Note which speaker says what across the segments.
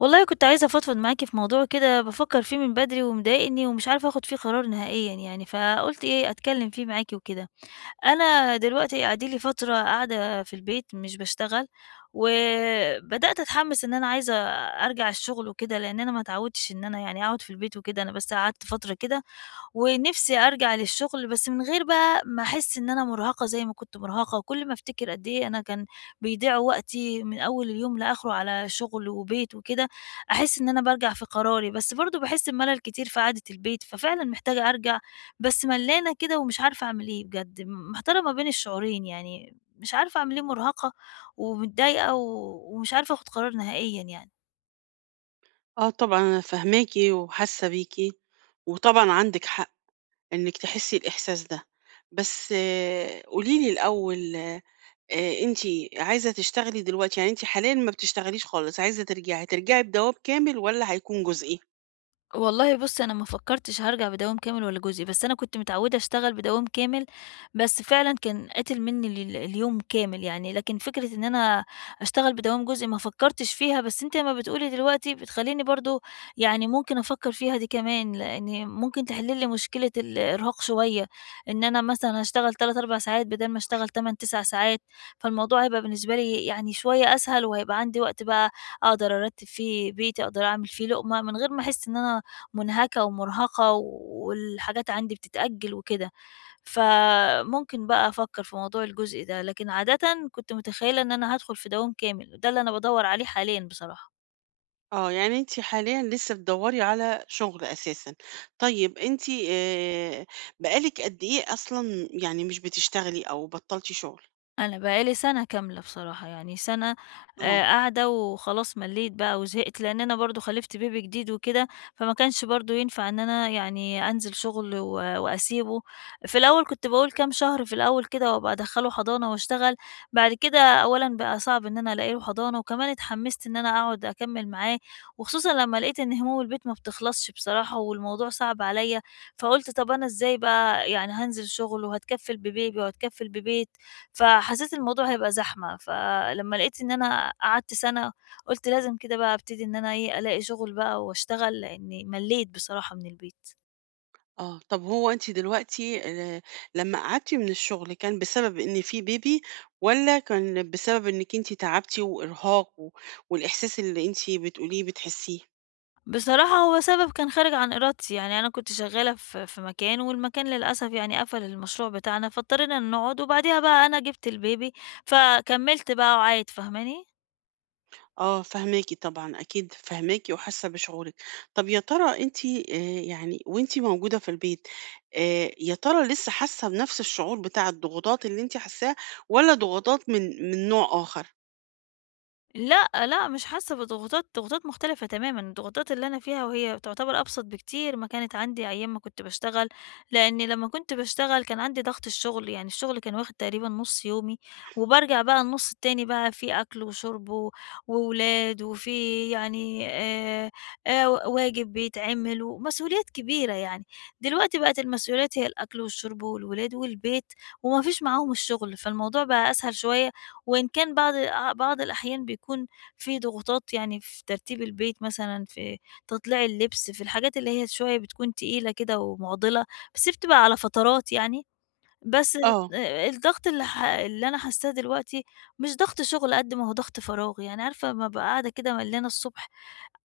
Speaker 1: والله كنت عايزة أفضفض معاكِ في موضوع كده، بافكّر فيه من بدري ومضايقني ومش عارفة آخُد فيه قرار نهائيًا يعني، فقُلت إيه، أتكلّم فيه معاكِ وكده. أنا دلوقتي أدي لي فترة قاعدة في البيت مش باشتغل، وبدأت أتحمّس إن أنا عايزة أرجع الشُغل وكده، لإن أنا ما اتعوّدتش إن أنا يعني أقعُد في البيت وكده. أنا بس قعدت فترة كده ونفسي أرجع للشغل، بس من غير بقى ما أحس إن أنا مرهقة زي ما كنت مرهقة، وكل ما أفتكر قد إيه أنا كان بيضيع وقتي من أول اليوم لآخره على شغل وبيت وكده، أحس إن أنا بارجع في قراري. بس برضه باحس بملل كتير في قعدة البيت، ففعلًا محتاجة أرجع، بس ملّانة كده ومش عارفة أعمل إيه بجد. محتارة ما بين الشعورين يعني، مش عارفة أعمل إيه، مرهقة ومتضايقة ومش عارفة آخد قرار نهائيًا يعني.
Speaker 2: آه، طبعًا أنا فاهماكِ وحاسة بيكِ، وطبعًا عندِك حق إنِّك تحسي الإحساس ده. بس قولي لي الأول، أنتِ عايزة تشتغلي دلوقتي؟ يعني أنتِ حاليًا ما بتشتغليش خالص، عايزة ترجعي، هترجعي بدوام كامل والّا هيكون جزئي؟
Speaker 1: والله بُص، أنا ما فكّرتش هارجع بدوام كامل والّا جزئي، بس أنا كنت متعوّدة أشتغل بدوام كامل، بس فعلًا كان قاتل منّي اليوم كامل يعني. لكن فكرة إن أنا أشتغل بدوام جزئي ما فكّرتش فيها، بس أنتِ أمّا بتقولي دلوقتي بتخلّيني برضه يعني ممكن أفكّر فيها دي كمان، لإن ممكن تحل لي مشكلة الإرهاق شوية. إن أنا مثلًا أشتغل 3، 4 ساعات بدال ما أشتغل 8، 9 ساعات، فالموضوع هيبقى بالنسبة لي يعني شوية أسهل، وهيبقى عندي وقت بقى أقدر أرتّب فيه بيتي، أقدر أعمل فيه لقمة، من غير ما أحس إن أنا مُنهكة ومُرهقة والحاجات عندي بتتأجل وكده. فممكن بقى أفكّر في موضوع الجزء ده، لكن عادةً كنت متخيلة إن أنا هادخل في دوام كامل، ده اللي أنا بادوّر عليه حاليًا بصراحة.
Speaker 2: آه، يعني أنتِ حاليًا لسه بتدوّري على شغل أساسًا. طيب أنتِ آآ بقى لِك قد إيه أصلًا يعني مش بتشتغلي أو بطّلتِ شغل؟
Speaker 1: أنا بقى لي سَنة كاملة بصراحة، يعني سَنة
Speaker 2: آه.
Speaker 1: قاعدة وخلاص، ملّيت بقى وزهقت، لإن أنا برضه خلِفت بيبي جديد وكده، فما كانش برضه ينفع إن أنا يعني أنزل شُغل وأسيبه. في الأول كنت باقول كام شهر في الأول كده وأبقى أدخّله حضانة وأشتغل، بعد كده أولًا بقى صعب إن أنا ألاقي له حضانة، وكمان اتحمّست إن أنا أقعد أكمّل معاه، وخصوصًا لمّا لقيت إن هِموم البيت ما بتخلصش بصراحة والموضوع صعب عليّا. فقُلت طَب أنا إزاي بقى يعني هانزل شُغل وهاتكفّل ببيبي وهاتكفّل ببيت، فحسيت الموضوع هيبقى زحمة. فلمّا لقيت إن أنا قعدت سَنة، قُلت لازم كده بقى أبتدي إن أنا إيه، ألاقي شغل بقى وأشتغل، لإني ملّيت بصراحة من البيت.
Speaker 2: آه، طب هو أنتِ دلوقتي لمّا قعدتِ من الشغل كان بسبب إن في بيبي، والّا كان بسبب إنِّك أنتِ تعبتِ وإرهاق و والإحساس اللي أنتِ بتقوليه بتحسيه؟
Speaker 1: بصراحة هو سبب كان خارج عن إرادتي، يعني أنا كنت شغّالة في مكان والمكان للأسف يعني قفل المشروع بتاعنا، فاضطرينا إن نقعد وبعديها بقى أنا جِبت البيبي، فكمّلت بقى وعايت، فاهماني؟
Speaker 2: آه، فاهماكِ طبعًا، أكيد فاهماكِ وحاسة بشعورِك. طب يا ترى أنتِ يعني وأنتِ موجودة في البيت، يا ترى لسه حاسة بنفس الشعور بتاع الضغوطات اللي أنتِ حاساه، والّا ضغوطات من نوع آخر؟
Speaker 1: لأ، لأ، مش حاسة بضغوطات، ضغوطات مختلفة تمامًا، الضغوطات اللي أنا فيها وهي تعتبر أبسط بكتير ما كانت عندي أيام ما كنت باشتغل. لإني لمّا كنت باشتغل كان عندي ضغط الشغل، يعني الشغل كان واخد تقريبًا نُص يومي، وبارجع بقى النُص التاني بقى في أكل وشرب وولاد وفي يعني، واجب بيتعمل ومسؤوليات كبيرة يعني. دلوقتي بقت المسؤوليات هي الأكل والشرب والولاد والبيت، وما فيش معاهم الشغل، فالموضوع بقى أسهل شوية، وإن كان بعض بعض الأحيان بيكون في ضغوطات، يعني في ترتيب البيت مثلًا، في تطليع اللبس، في الحاجات اللي هي شوية بتكون تقيلة كده ومعضلة، بس بتبقى على فترات يعني. بس
Speaker 2: آه.
Speaker 1: الضغط اللي اللي أنا حاساه دلوقتي مش ضغط شغل قد ما هو ضغط فراغ، يعني عارفة أمّا أبقى قاعدة كده ملّانة الصبح،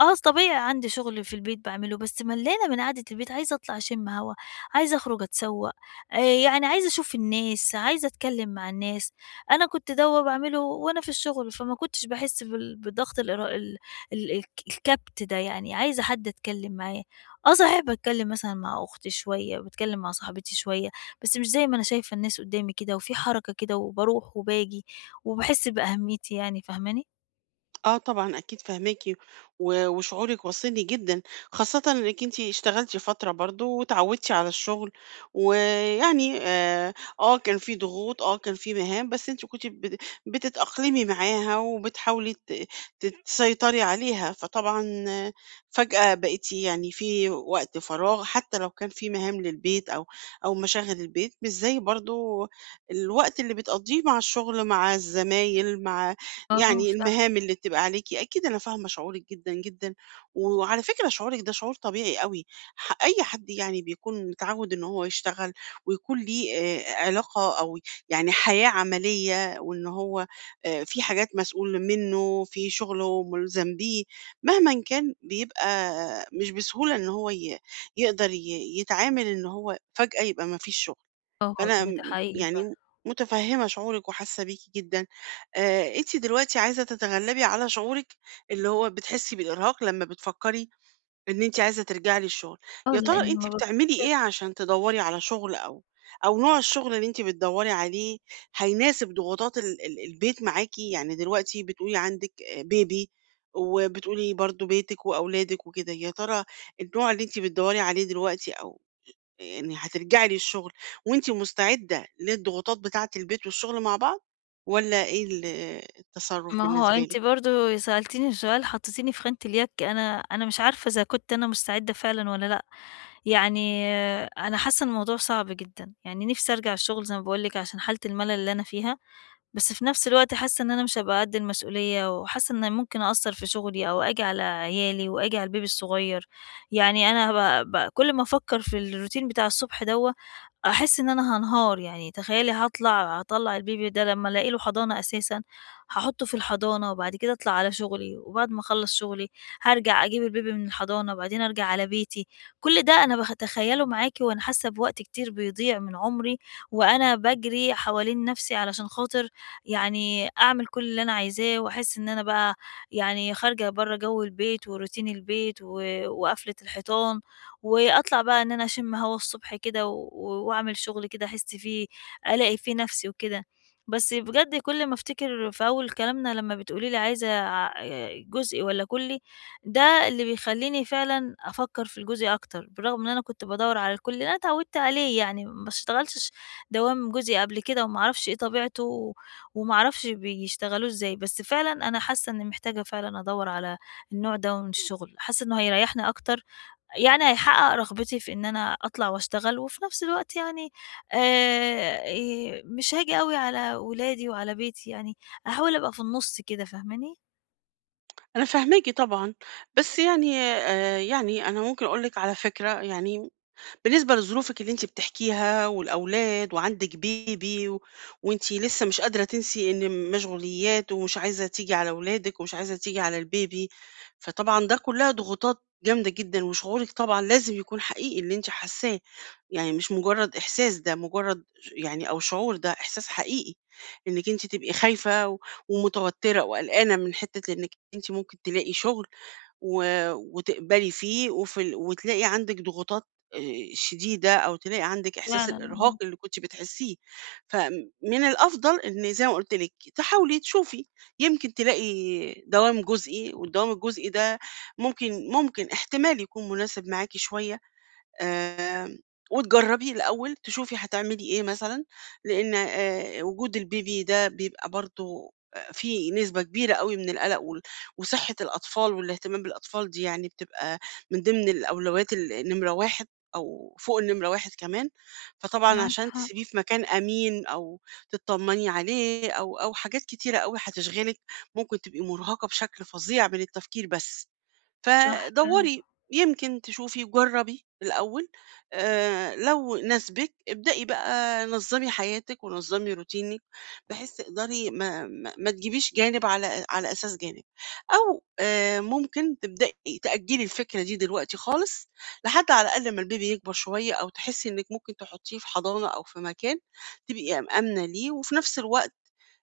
Speaker 1: أصل طبيعي عندي شغل في البيت باعمله، بس ملّانة من قعدة البيت، عايزة أطلع أشم هوا، عايزة أخرج أتسوّق، آآ يعني عايزة أشوف الناس، عايزة أتكلّم مع الناس. أنا كنت دَوّة باعمله وأنا في الشغل، فما كنتش باحس بضغط الإرا ال ال الك الكَبْت ده يعني، عايزة حد أتكلّم معاه. آه صحيح، باتكلّم مثلًا مع أختي شوية، باتكلّم مع صاحبتي شوية، بس مش زي ما أنا شايفة الناس قُدّامي كده وفي حركة كده وباروح وباجي وباحس بأهميتي يعني، فاهماني؟
Speaker 2: آه طبعًا أكيد فاهماكِ، وشعورِك واصلني جدًا، خاصةً إنِّك أنتِ اشتغلتِ فترة برضه واتعودتِ على الشغل، ويعني آه كان في ضغوط، آه كان في مهام، بس أنتِ كنتِ بتتأقلمي معاها وبتحاولي ت ت تسيطري عليها. فطبعًا آه، فجأة بقيتِ يعني في وقت فراغ، حتى لو كان في مهام للبيت أو مشاغل البيت، مش زي برضه الوقت اللي بتقضّيه مع الشغل، مع الزمايل، مع
Speaker 1: آه.
Speaker 2: يعني
Speaker 1: ف
Speaker 2: المهام اللي بتبقى عليكِ. أكيد أنا فاهمة شعورِك جدًا، جدًا، وعلى فكرة شعورِك ده شعور طبيعي أوي. أي حد يعني بيكون متعوّد إن هو يشتغل ويكون ليه علاقة أو يعني حياة عملية، وإن هو في حاجات مسؤول منّه، في شغله مُلزم بيه، مهمًا كان، بيبقى مش بسهولة إن هو ي يقدر يتعامل إن هو فجأة يبقى ما فيش شغل.
Speaker 1: آه
Speaker 2: فأنا
Speaker 1: والله ده حقيقي.
Speaker 2: يعني متفهّمة شعورِك وحاسة بيكِ جدًا. أنتِ دلوقتي عايزة تتغلّبي على شعورِك اللي هو بتحسّي بالإرهاق لمّا بتفكّري إن أنتِ عايزة ترجعي للشغل.
Speaker 1: آه،
Speaker 2: يا ترى
Speaker 1: لإن
Speaker 2: أنتِ
Speaker 1: ما
Speaker 2: بتعملي
Speaker 1: بافتكر.
Speaker 2: إيه عشان تدوّري على شغل؟ أو نوع الشغل اللي أنتِ بتدوّري عليه هيناسب ضغوطات ال ال البيت معاكِ؟ يعني دلوقتي بتقولي عندِك baby، وبتقولي برضه بيتِك وأولادِك وكده. يا ترى النوع اللي أنتِ بتدوّري عليه دلوقتي، أو يعني هترجعي للشغل وأنتِ مستعدة للضغوطات بتاعة البيت والشغل مع بعض، والّا إيه التصرُّف
Speaker 1: ما هو
Speaker 2: بالنسبة
Speaker 1: أنتِ
Speaker 2: لِك؟
Speaker 1: برضه سألتيني سؤال حطيتيني في خانة اليَك، أنا مش عارفة إذا كنت أنا مستعدة فعلًا والّا لأ. يعني أنا حاسة إن الموضوع صعب جدًا، يعني نِفْسي أرجع الشغل زي ما باقول لِك عشان حالة الملل اللي أنا فيها، بس في نَفْس الوقت حاسة إن أنا مش هابقى قد المسؤولية، وحاسة إن ممكن أأثّر في شغلي أو آجي على عيالي وآجي على البيبي الصغير، يعني أنا هابقى كل ما أفكّر في الroutine بتاع الصبح دوّة أحس إن أنا هانهار. يعني تخيّلي هاطلّع الBaby ده لمّا ألاقي له حضانة أساسًا، هاحطّه في الحضانة وبعد كده أطلع على شغلي، وبعد ما أخلّص شغلي هارجع أجيب الBaby من الحضانة، وبعدين أرجع على بيتي. كل ده أنا باتخيّله معاكِ وأنا حاسة بوقت كتير بيضيع من عمري، وأنا باجري حوالين نَفْسي علشان خاطر يعني أعمل كل اللي أنا عايزاه، وأحس إن أنا بقى يعني خارجة برّه جَوّ البيت وروتين البيت وقفلة الحيطان، وأطلع بقى إن أنا أشم هوا الصبح كده وأعمل شغل كده أحس فيه، ألاقي فيه نفسي وكده. بس بجد كل ما أفتكر في أول كلامنا لمّا بتقولي لي عايزة جزء والّا كُلّي، ده اللي بيخلّيني فعلًا أفكّر في الجزئي أكتر، بالرغم إن أنا كنت بادوّر على الكُلّي لأن أنا اتعودت عليه يعني، ما اشتغلتش دوام جزئي قبل كده وما أعرفش إيه طبيعته وما أعرفش بيشتغلوه إزاي. بس فعلًا أنا حاسة إني محتاجة فعلًا أدوّر على النوع ده من الشغل، حاسة إنه هيريّحني أكتر، يعني هيحقق رغبتي في إن أنا أطلع وأشتغل، وفي نفس الوقت يعني آآ مش هاجي أوي على ولادي وعلى بيتي يعني، هاحاول أبقى في النُص كده، فاهماني؟
Speaker 2: أنا فاهماكِ طبعًا، بس يعني يعني أنا ممكن أقول لِك على فكرة، يعني بالنسبة لظروفِك اللي أنتِ بتحكيها والأولاد وعندِك بيبي، وأنتِ لسه مش قادرة تنسي إن مشغوليات، ومش عايزة تيجي على ولادِك، ومش عايزة تيجي على البيبي. فطبعًا ده كلها ضغوطات جامدة جدًا، وشعورِك طبعًا لازم يكون حقيقي اللي أنتِ حاساه. يعني مش مجرد إحساس، ده مجرد يعني أو شعور، ده إحساس حقيقي إنِّك أنتِ تبقي خايفة ومتوترة وقلقانة من حتة إنِّك أنتِ ممكن تلاقي شغل و وتقبلي فيه وفي وتلاقي عندِك ضغوطات آآ شديدة، أو تلاقي عندِك إحساس
Speaker 1: فعلًا
Speaker 2: الإرهاق
Speaker 1: آه،
Speaker 2: اللي كنتِ بتحسيه. فمن الأفضل إن زي ما قُلت لِك تحاولي تشوفي، يمكن تلاقي دوام جزئي، والدوام الجزئي ده ممكن احتمال يكون مناسب معاكِ شوية. آمم، وتجرّبي الأول تشوفي هتعملي إيه مثلًا. لإن وجود الBaby ده بيبقى برضه فيه نسبة كبيرة أوي من القلق وصحة الأطفال والاهتمام بالأطفال، دي يعني بتبقى من ضمن الأولويات ال نمرة 1، أو فوق النمرة 1 كمان. فطبعًا
Speaker 1: معاكِ
Speaker 2: عشان
Speaker 1: حق.
Speaker 2: تسيبيه في مكان أمين، أو تتطمني عليه، أو حاجات كتيرة أوي هتشغلِك، ممكن تبقي مرهقة بشكل فظيع من التفكير بس.
Speaker 1: صح فعلًا.
Speaker 2: فدوّري، يمكن تشوفي، جرّبي الأول. لو ناسبِك ابدئي بقى نظّمي حياتِك ونظّمي روتينِك، بحيث تقدري ما تجيبيش جانب على أساس جانب. أو ممكن تبدئي تأجّلي الفكرة دي دلوقتي خالص، لحد على الأقل ما البيبي يكبر شوية، أو تحسّي إنِّك ممكن تحطّيه في حضانة أو في مكان تبقي أم آمنة ليه، وفي نفس الوقت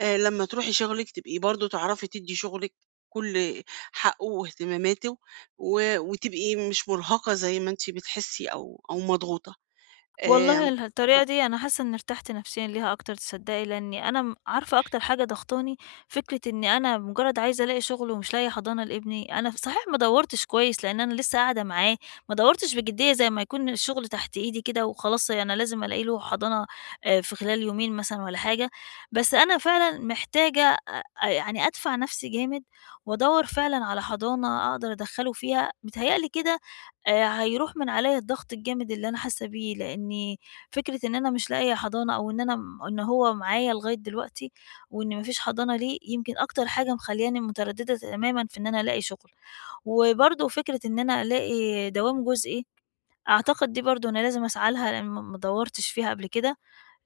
Speaker 2: لمّا تروحي شغلِك تبقي برضه تعرفي تدّي شغلِك كل حقه واهتماماته، وتبقي مش مرهقة زي ما أنتِ بتحسي أو مضغوطة.
Speaker 1: والله
Speaker 2: آمم.
Speaker 1: الطريقة دي أنا حاسة إني ارتحت نفسيًا ليها أكتر، تصدقي؟ لأني أنا عارفة أكتر حاجة ضاغطاني فكرة إني أنا مجرد عايزة ألاقي شغل ومش لاقية حضانة لابني، أنا صحيح ما دوّرتش كويس لأن أنا لسه قاعدة معاه، ما دوّرتش بجدية زي ما يكون الشغل تحت إيدي كده وخلاص، أنا لازم ألاقي له حضانة في خلال يومين مثلًا والّا حاجة. بس أنا فعلًا محتاجة يعني أدفع نفسي جامد وأدوّر فعلًا على حضانة أقدر أدخّله فيها، متهيأ لي كده هيروح من عليّا الضغط الجامد اللي أنا حاسة بيه، لإني فكرة إن أنا مش لاقية حضانة أو إن أنا إن هو معايا لغاية دلوقتي وإن ما فيش حضانة ليه، يمكن أكتر حاجة مخلّياني مترددة تمامًا في إن أنا ألاقي شغل. وبرضه فكرة إن أنا ألاقي دوام جزئي، أعتقد دي برضه أنا لازم أسعى لها لإن ما دوّرتش فيها قبل كده،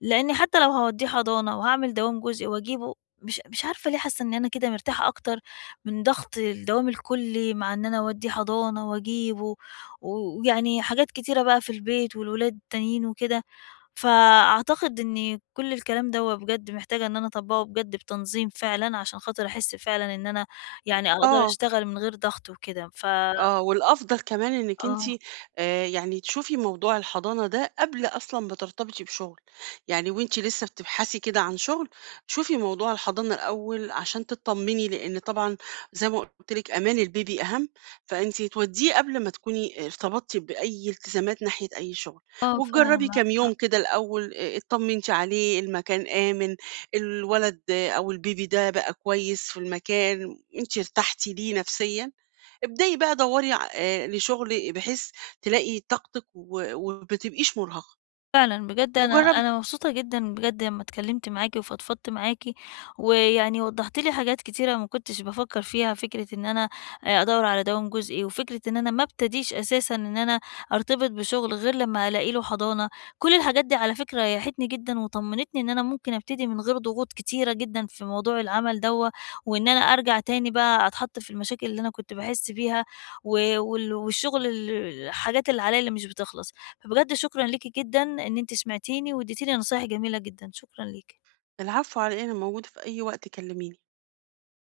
Speaker 1: لإني حتى لو هاودّيه حضانة وهاعمل دوام جزئي وأجيبه، مش عارفة ليه حاسة إن أنا كده مرتاحة أكتر من ضغط الدوام الكلّي مع إن أنا أودّيه حضانة وأجيبه، ويعني حاجات كتيرة بقى في البيت والولاد التانيين وكده. فأعتقد إن كل الكلام دوّة بجد محتاجة إن أنا أطبّقه بجد بتنظيم فعلًا عشان خاطر أحس فعلًا إن أنا يعني أقدر
Speaker 2: آه.
Speaker 1: أشتغل من غير ضغط وكده.
Speaker 2: آه، والأفضل كمان إنِّك أنتِ
Speaker 1: آه.
Speaker 2: يعني تشوفي موضوع الحضانة ده قبل أصلًا ما ترتبطي بشغل، يعني وأنتِ لسه بتبحثي كده عن شغل، شوفي موضوع الحضانة الأول عشان تطمني. لإن طبعًا زي ما قُلت لِك أمان البيبي أهم، فأنتِ تودّيه قبل ما تكوني ارتبطتِ بأي التزامات ناحية أي شغل،
Speaker 1: آه فعلًا
Speaker 2: وتجربي كام
Speaker 1: معاك.
Speaker 2: يوم كده الأول. اتطمنتِ عليه، المكان آمن، الولد آه، أو البيبي ده بقى كويس في المكان، أنتِ ارتحتِ ليه نفسيًا. ابدئي بقى دوري لشغل، بحيث تلاقي طاقتك وما تبقيش مرهقة،
Speaker 1: فعلًا، بجد أنا
Speaker 2: وجربي.
Speaker 1: أنا مبسوطة جدًا بجد لمّا اتكلمت معاكِ وفضفضت معاكِ، ويعني وضّحتِ لي حاجات كتيرة ما كنتش بافكّر فيها. فكرة إن أنا أدوّر على دوام جزئي، وفكرة إن أنا ما ابتديش أساسًا إن أنا أرتبط بشغل غير لمّا ألاقي له حضانة، كل الحاجات دي على فكرة ريّحتني جدًا وطمنتني إن أنا ممكن ابتدي من غير ضغوط كتيرة جدًا في موضوع العمل دوّة، وإن أنا أرجع تاني بقى أتحط في المشاكل اللي أنا كنت باحس بيها، و وال والشغل ال الحاجات اللي عليَّ اللي مش بتخلص. فبجد شكرًا ليكِ جدًا إن أنتِ سمعتيني واديتيني نصايح جميلة جدًا، شكرًا ليكِ.
Speaker 2: العفو على إيه، أنا موجودة في أي وقت، كلميني.